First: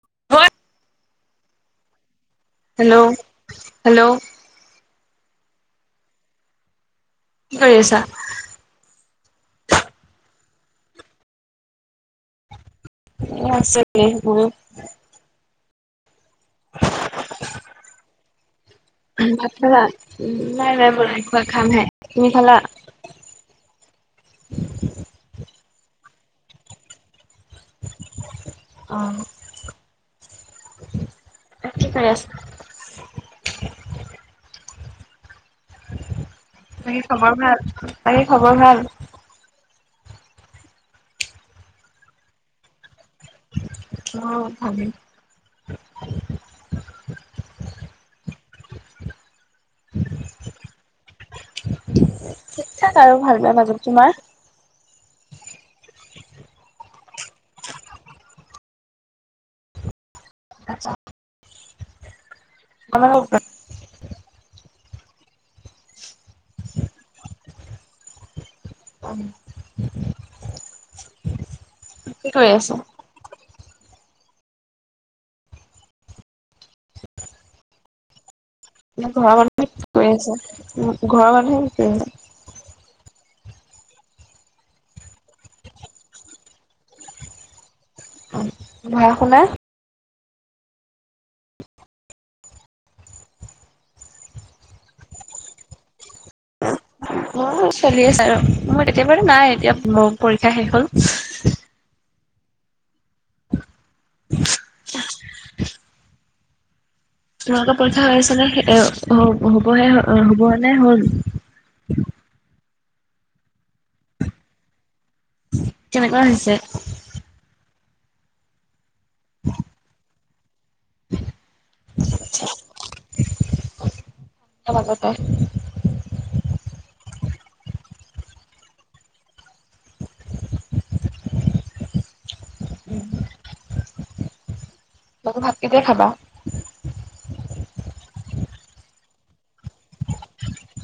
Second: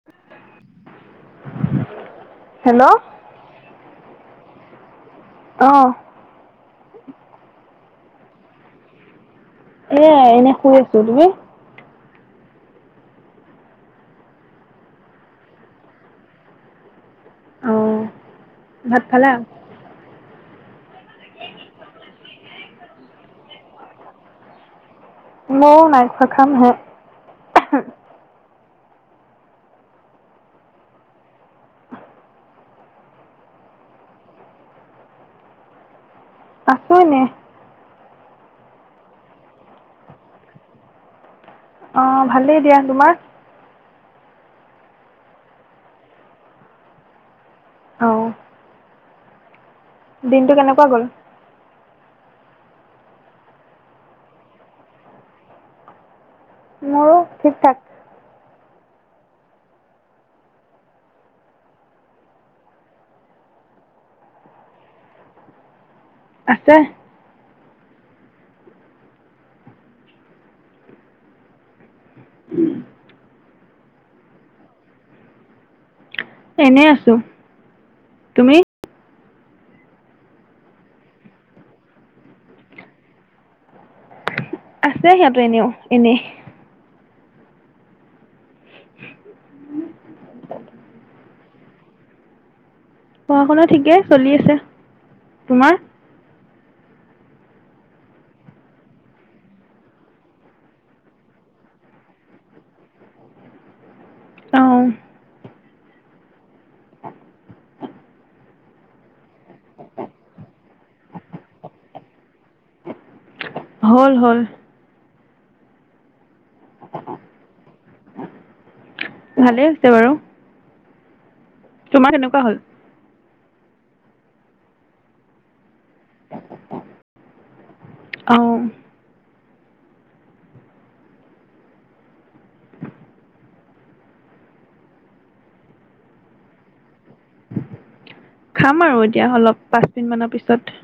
[unintelligible] [unintelligible] Hello hello. অহ', কি কৰি আছা? এয়াই এনে শুই আছো তুমি? অ, আছোঁ দে মইও। অ [unintelligible] উম, ভাত খালা উম, নাই-নাই মই নাই খোৱা খামহে তুমি খালা? ময়ো নাই খোৱা খাম হে। [unintelligible] অহ', ইয়াত কি কৰি আছা? আছো তাকে এনে খবৰ ভাল -তাকে খবৰ ভাল? অহ, ভালেই দিয়া তোমাৰ? অ, ভাবিম। অ', দিনটো কেনেকুৱা গ'ল? ঠিক ঠাক আৰু ভাল, বেয়াৰ মাজত। তোমাৰ? মোৰো ঠিক ঠাক। আচ্ছা, [unintelligible] আছে। কি কৰি আছ? এনেই আছোঁ। তুমি? ঘৰৰ মানুহে কি কৰি আছে? ঘৰৰ মানুহে কি কৰি আছে? আছে সিহঁতো এনেও, এনেই। উম, পঢ়া শুনা? পঢ়া শুনা ঠিকেই চলি আছে। তোমাৰ? অ', মোৰ চলি আছে আৰু। মই তেতিয়া বাৰু নাই এতিয়া মোৰ পৰীক্ষা শেষ হ'ল। অ তোমোলোকৰ পৰীক্ষা হৈ আছে নে, হ'ব-হ'বহে-হ'বনে হ'ল? হ'ল, হ'ল। কেনেকুৱা হৈছে? ভালে হৈছে বাৰু। তোমাৰ কেনেকুৱা হ'ল? [unintelligible] অ উম। [unintelligible] ভাত কেতিয়া খাবা? খাম আৰু এতিয়া অলপ পাঁচ মিনিট মানৰ পিছত।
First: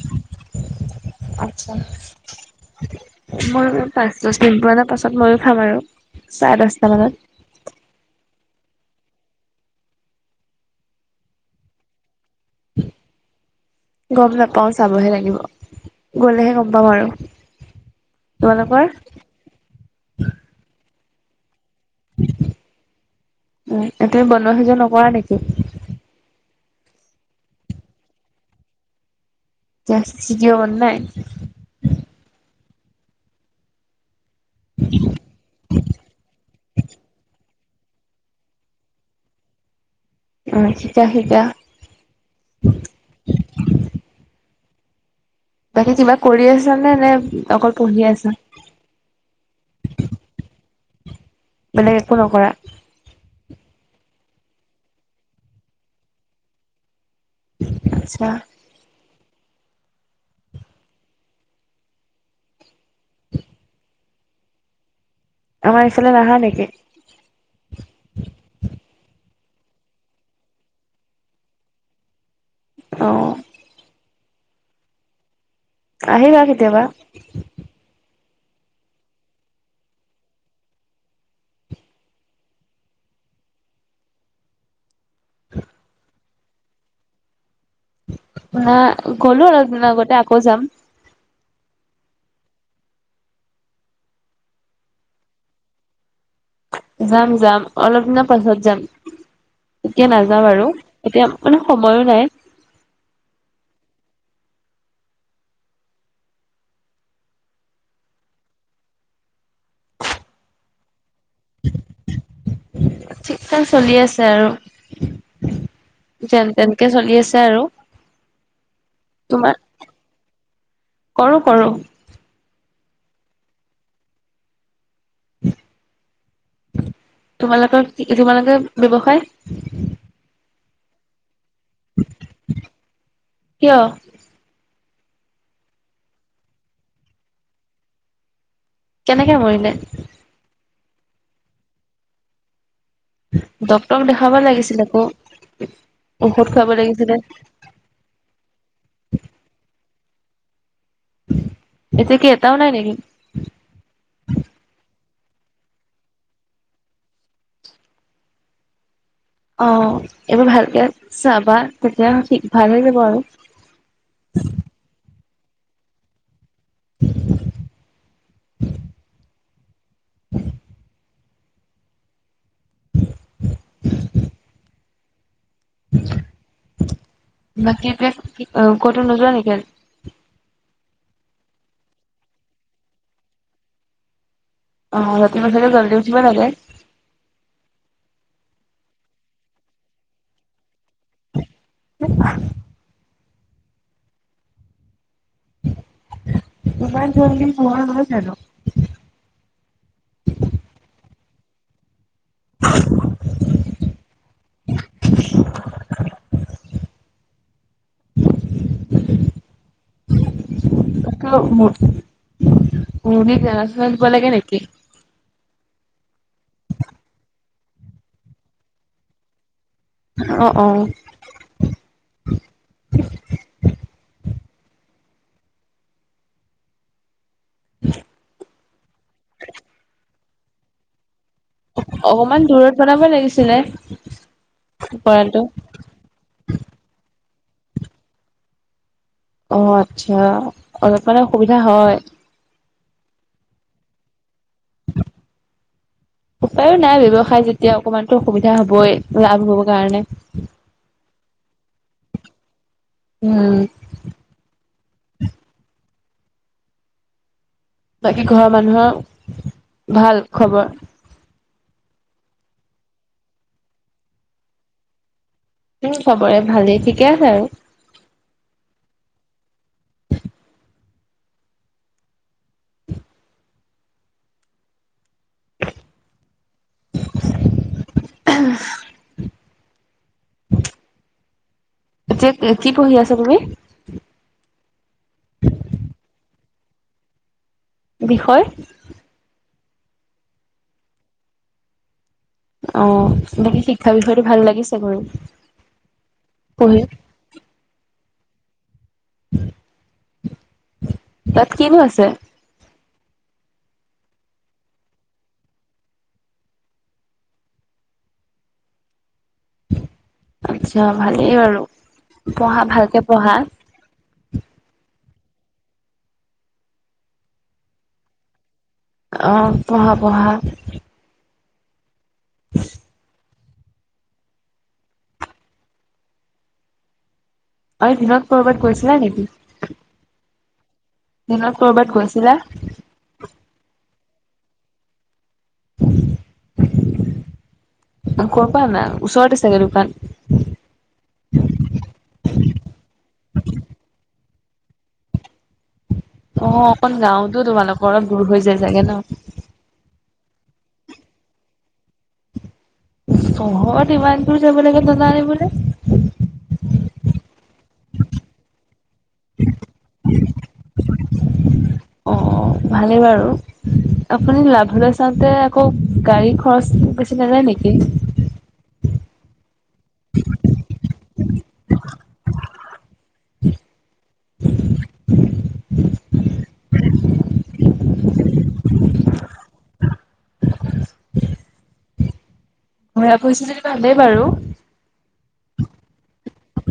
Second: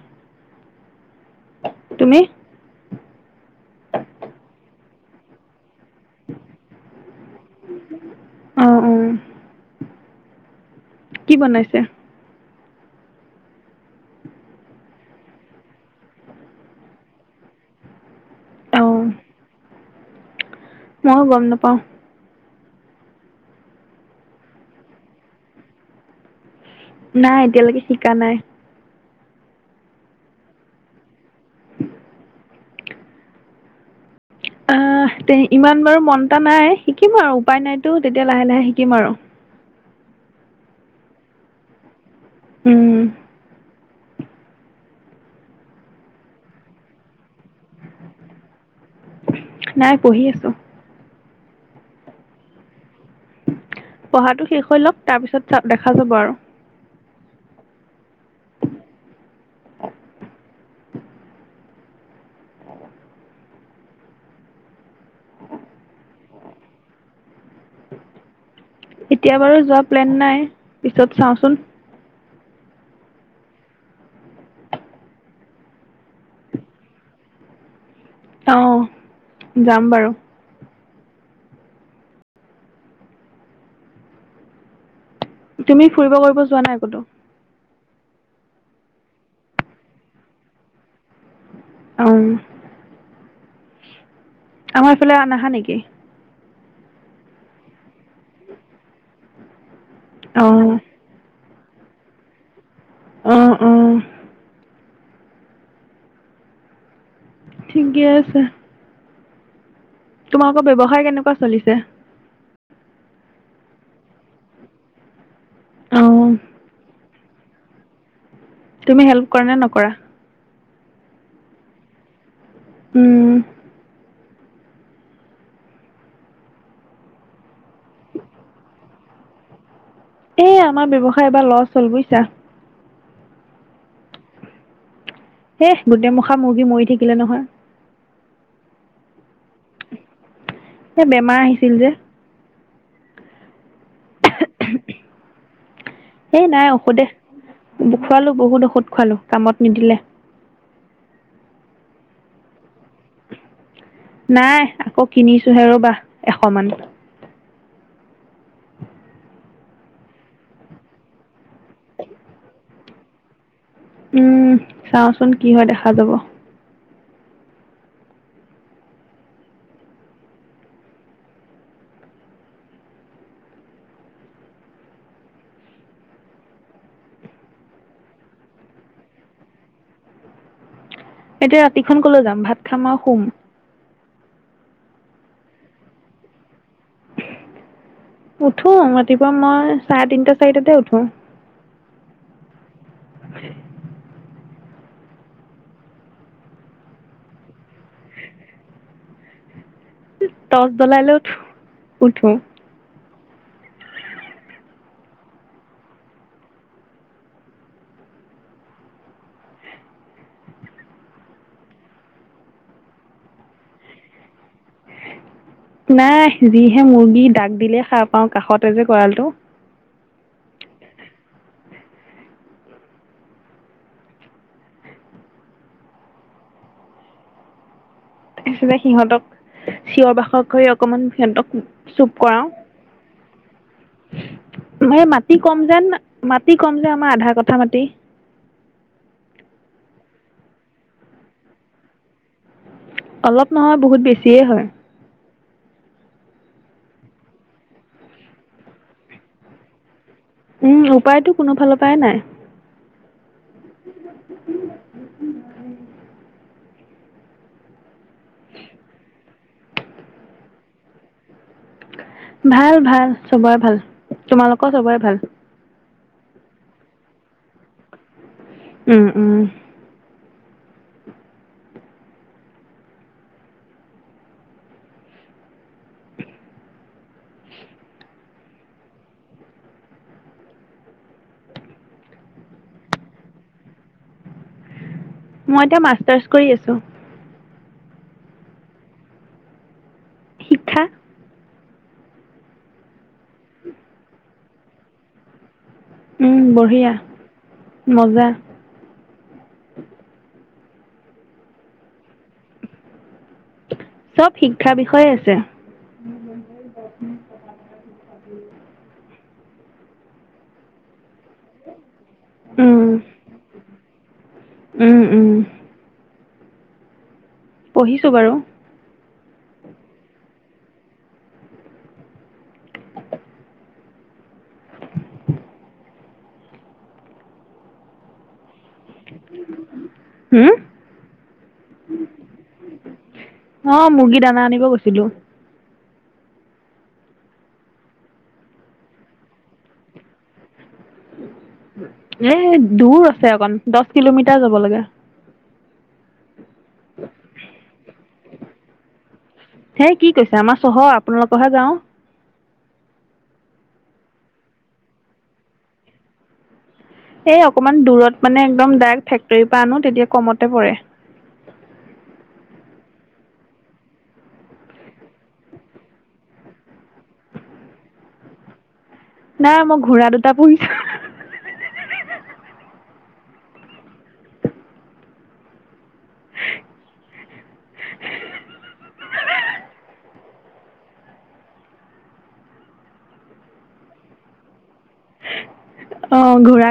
আটছা। তুমি মই পাঁচ দহ মিনিট মানৰ পাছত ময়ো খাম আৰু চাৰে দহটা মানত। আহ, অ'। কি বনাইছে? গম নাপাও, চাবহে লাগিব গলেহে গম পাম আৰু। তোমালোকৰ? অ' ময়ো গম নাপাও। তুমি বনোৱা সিজোৱা নকৰা নিকি? নাই, এতিয়ালৈকে শিকা নাই। জাষ্ট শিকিব মন নাই? আহ তে ইমান বাৰু মন এটা নাই, শিকিম আৰু। উপায় নাইতো তেতিয়া লাহে লাহে শিকিম আৰু। অ' শিকা শিকা। উম। বাকী কিবা কৰি আছা নে? নে অকল পঢ়িয়ে আছা? নাই পঢ়ি আছো বেলেগ একো নকৰা। পঢ়াটো শেষ হৈ লওক তাৰ পিছত দেখা যাব আৰু। আচ্ছা। অ আমাৰ ইফালে নহা নেকি? এতিয়া বাৰু যোৱা প্লেন নাই। পিছত চাওঁচোন? আহ। আহ আহিবা কেতিয়াবা। অ যাম বাৰু। তুমি ফুৰিব কৰিব যোৱা নাই কণটো। ন গ'লো অলপ দিনৰ আগতে আকৌ যাম। উম। আমাৰ ইফালে আ নাহা নেকি? যাম, যাম, অলপ দিনৰ পাছত যাম এতিয়া নাযাও আৰু অঁ এতিয়া। মানে সময়ো নাই। উম, উম। ঠিকে আছে। তোমালোকৰ ব্যৱসায় কেনেকুৱা চলিছে। ঠিক থাক চলি আছে আৰু অঁ যেন তেনেকে চলি আছে। [unintelligible] তুমি হেল্প কৰা তোমাৰ নে নকৰা। কৰো, কৰো। উম। তোমালোকৰ কি তোমালোকৰ ব্যৱসায়। এই আমাৰ ব্যৱসায় এবাৰ লছ হ'ল বুজিছা। কিয়? হেই গোটেই মুখা মুৰ্গী মৰি থাকিলে নহয়। কেনেকে মৰিলে। এ বেমাৰ আহিছিল যে। ডক্তৰক দেখাবা লাগিছিল আকৌ। এ ঔষধ খুৱাব নাই ঔষধে লাগিছিলে খোৱালো বহুত ঔষধ খোৱালো কামত নিদিলে। এতিয়া কি এটাও নাই নেকি? নাই আকৌ কিনিছোহে ৰ'বাহ এশ মান। অ' এইবাৰ ভালকে চাবা তেতিয়াঠিক ভাল হৈ যাব, আৰু উম, চাওচোন কি হয় দেখা যাব। [unintelligible] বাকী এতিয়া ক'তো নোযোৱা নেকি? এতিয়া ৰাতিখন কলৈ যাম। ভাত খাম আৰু সুম। অ ৰাতিপুৱা চাগে জলদি উঠিব লাগে। উঠো ৰাতিপুৱা মই চাৰে তিনটা চাৰিটাতে উঠো। [unintelligible] [unintelligible] ইমান জ্বলদি পোহৰ হয় জানো। টচ জ্বলাই লৈ উঠো উঠো। [unintelligible] মূগীক দান চানা দিব লাগে নেকি? নাই যিহে মুৰ্গী দাগ দিলেই খাৰ পাওঁ, কাষতে যে গঁড়লটো। অ' অ'। [unintelligible] চবে সিহঁতক চিঞৰ বাসৰ কৰি অকমান সিহঁতক। চুপ কৰাও অকমান দূৰত বনাব লাগিছিলে। ম মাটি গঁৰালটো কম যেন মাটি কম যেন আমাৰ আধা কথা মাটি অ, আচ্ছা অলপ মানে অসুবিধা হয়। অলপ নহয় বহুত বেছিয়ে হয়। উম, উপায়ো নাই ব্যৱসায় যেতিয়া অকমানতো অসুবিধা হবই লাভ হ'ব কাৰণে। উম, উপায়তো কোনো ফালৰ পৰাই নাই। উম, উম, বাকী ঘৰৰ মানুহৰ ভাল খবৰ। ভাল - ভাল চবৰে ভাল তোমালোকৰ চবৰে ভাল। চবৰে ভালেই ঠিকে আছে আৰু। উম - উম। উম। যে কি পঢহি আছা তুমি মই এতিয়া মাষ্টাৰছ কৰি আছো। বিষয় শিক্ষা অ, বাকী শিক্ষা বিষয়টো ভাল লাগিছে ঘৰু উম, বঢ়িয়া মজা। তাত কিন আছে। চব শিক্ষাৰ বিষয়ে আছে। [inaudible] আচ্ছা ভালেই বাৰু। পঢ়া উম ভালকে পঢ়া। উম উম, পুহিছো বাৰু। অ, পহা - পহা। [inaudible] [inaudible] অই দিনত ক'ৰবাত গৈছিলা নেকি? হুম দিনত কৰ'বাত গৈছিলা অ, মুৰ্গী দানা আনিব গৈছিলো। [inaudible] ক'পা আনা ওচৰতে চাগে দোকান? য়া যাব লাগে। অ, অকন গাওতো তোমালোকৰ, দূৰ হৈ যায় চাগে ন? ধেই কি কৈছে আমাৰ চহ, আপোনালোকহে গাও। চহৰত ইমান দূৰ যাব লাগে দানা আনিবলে। এই অকমান দূৰত মানে, একদম ডায়েক্ট ফেক্টয়ী পা আনো তেতিয়া কমতে পৰে। অ, ভালেই বাৰু। আপুনি লাভলৈ চাওতে আকৌ গাড়ী খৰচ বেছি নযায় নেকি? [inaudible] নাই মই ঘোৰা দুটা পুহিছো। [unintelligible] [unintelligible] [unintelligible] ঘোৰা পুহিছে যদি ভালেই বাৰু। অ ঘোঁৰা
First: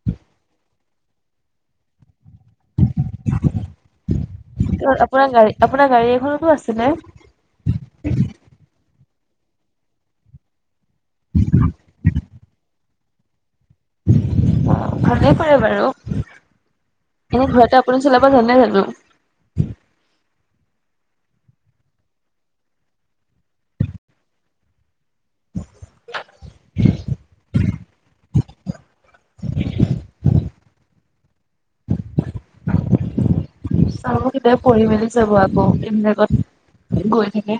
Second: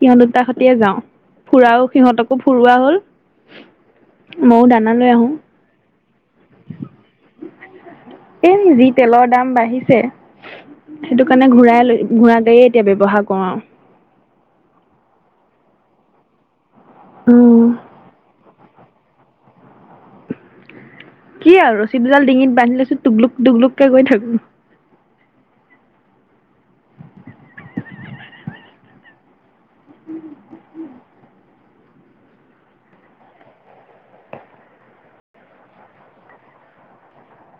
সিহত দুটা সতিয়ে যাও। ফুৰাও সিহতকো ফুৰোৱা হ'ল। ময়ো দানালৈ আপোনাৰ আহো। গাড়ী আপোনাৰ গাড়ী এখনতো আছিলে অ তেলৰ দাম বাঢ়িছে, সেইটো কাৰণে ঘূৰাই লৈ ঘোৰাগাড়ীয়ে এতিয়া ব্যৱহাৰ কৰো আউ তেনেকোৱাই বাৰু। এনে উম ঘৰতে আপুনি চলাব জানে জানো? অ [unintelligible] কি আৰু ৰচী দুডাল ডিঙিত বান্ধি লৈছোঁ টুগলুক-টুগলুকে গৈ থাকোঁ [unintelligible] [inaudible] চাব কেতিয়াবা পঢ়ি মেলি চাব আকৌ এইবিলাকত, গৈ থাকে।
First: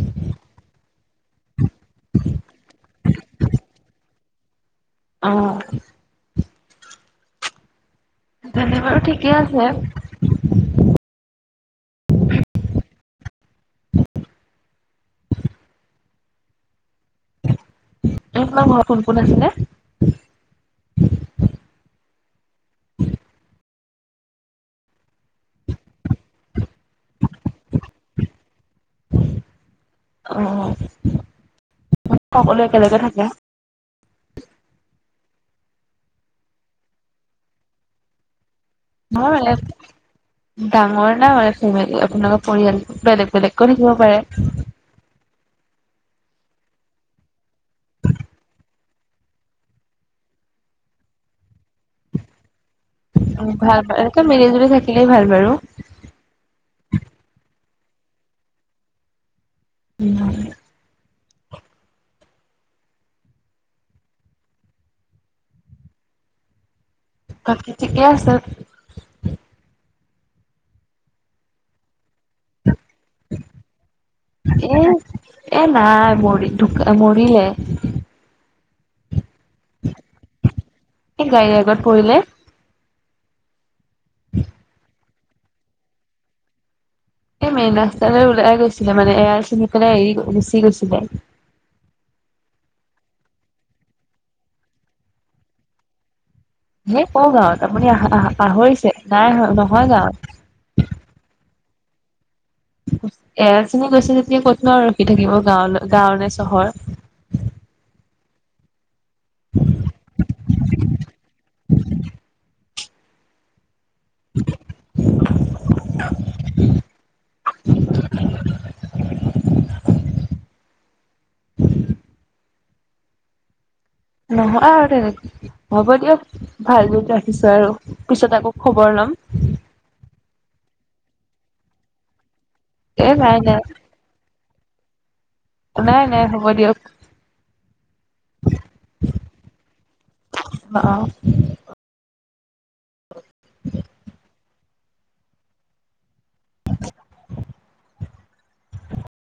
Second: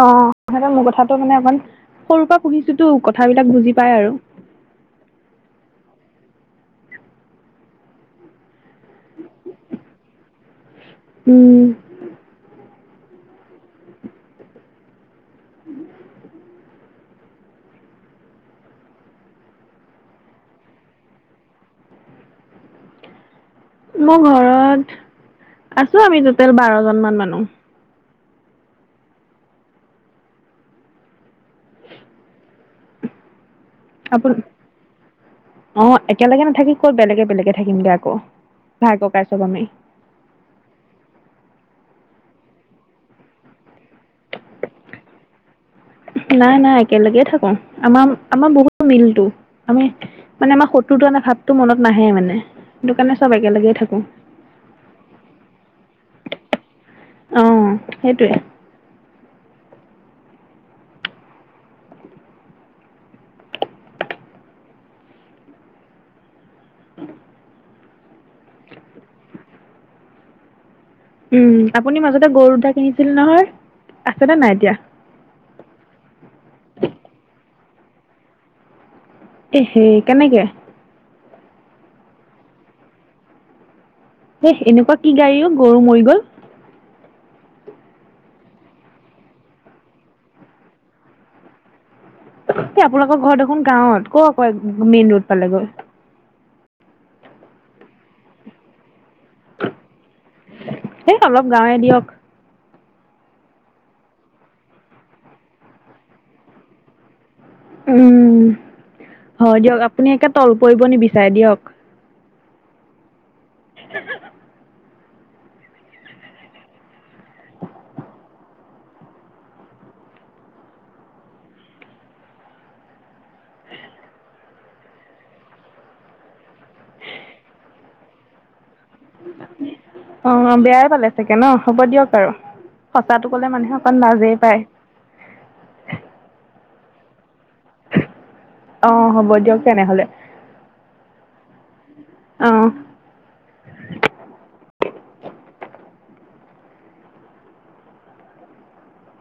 অ, সেহেতে মোৰ কথাটো মানে অকমান, সৰুকে সুনিছোতো কথাবিলাক বুজি পায় আৰু অ'। তেন্তে বাৰু ঠিকে আছে। উম। [unintelligible] কোন কোন আছিলে? [inaudible] মোৰ ঘৰত, আছোঁ আমি টো'টেল বাৰজন মান মানুহ। অ, সকলো একেলগে থাকে? আপোন অ, একেলেগে নাথাকি ক'ত বেলেগে, বেলেগে থাকিমগে আকৌ। [unintelligible] ভাই ককাই [unintelligible] চব আমি। পৰিয়ালটো বেলেগ বেলেগকো থকিব পাৰে। নাই, নাই একেলেগে থাকোঁ। আমাম আমাম বহুত মিলটো আমি মানে আমাৰ শ টোতোন ভাৱটো মনত নাহে মানে। সেইটো কাৰণে চব একেলগেই ভাল, বা থাকো। এনেকে মিলি জুলি থাকিলেই ভাল বাৰু। অ, সেইটোৱে। উম। ঠিকেই আছে। উম, আপুনি মাজতে গৰু দুটা কিনিছিল নহয়? আছেনে নাই এতিয়া? এ এ নাই মৰি ঢুকা মৰিলে। এ সে কেনেকে? এই গাড়ীৰ আগত পৰিলে। এহ এনেকুৱা কি গাড়ীও গৰু মৰি গল? এই মেই ৰাস্তালৈ ওলাই গৈছিলে মানে এৰাই চিনি পেলাই এৰি গুচি গৈছিলে। এই আপোনালোকৰ ঘৰত দেখোন গাঁৱত কত আকো মেইন ৰোড পালেগৈ? হেই ক গাঁৱত আপুনি আহ, আহ পাহৰিছে নাই নহয় গাঁৱত। সেই অলপ গাঁৱে দিয়ক। এৰাজনী গৈছে যেতিয়া কোত ন আৰু ৰখি থাকিব গাঁৱলৈ গাঁও নে চহৰ। উম হয় দিয়ক আপুনি একে তল পৰিব নিবিচাৰে দিয়ক। [inaudible] [inaudible] উ [inaudible] নহয় আৰু তেনেকে হ'ব দিয়ক ভাল যদি ৰাখিছো আৰু পিছত আকৌ খবৰ লম। উ [inaudible] অ বেয়াই পালে চাগে ন হ'ব দিয়ক আৰু এ সঁচাটো নাই কলে মানুহে নাই অকণ লাজেই পায়। নাই নাই হ'ব দিয়ক। অ হ'ব দিয়ক তেনেহলে। অ অ আহ। [inaudible] [inaudible]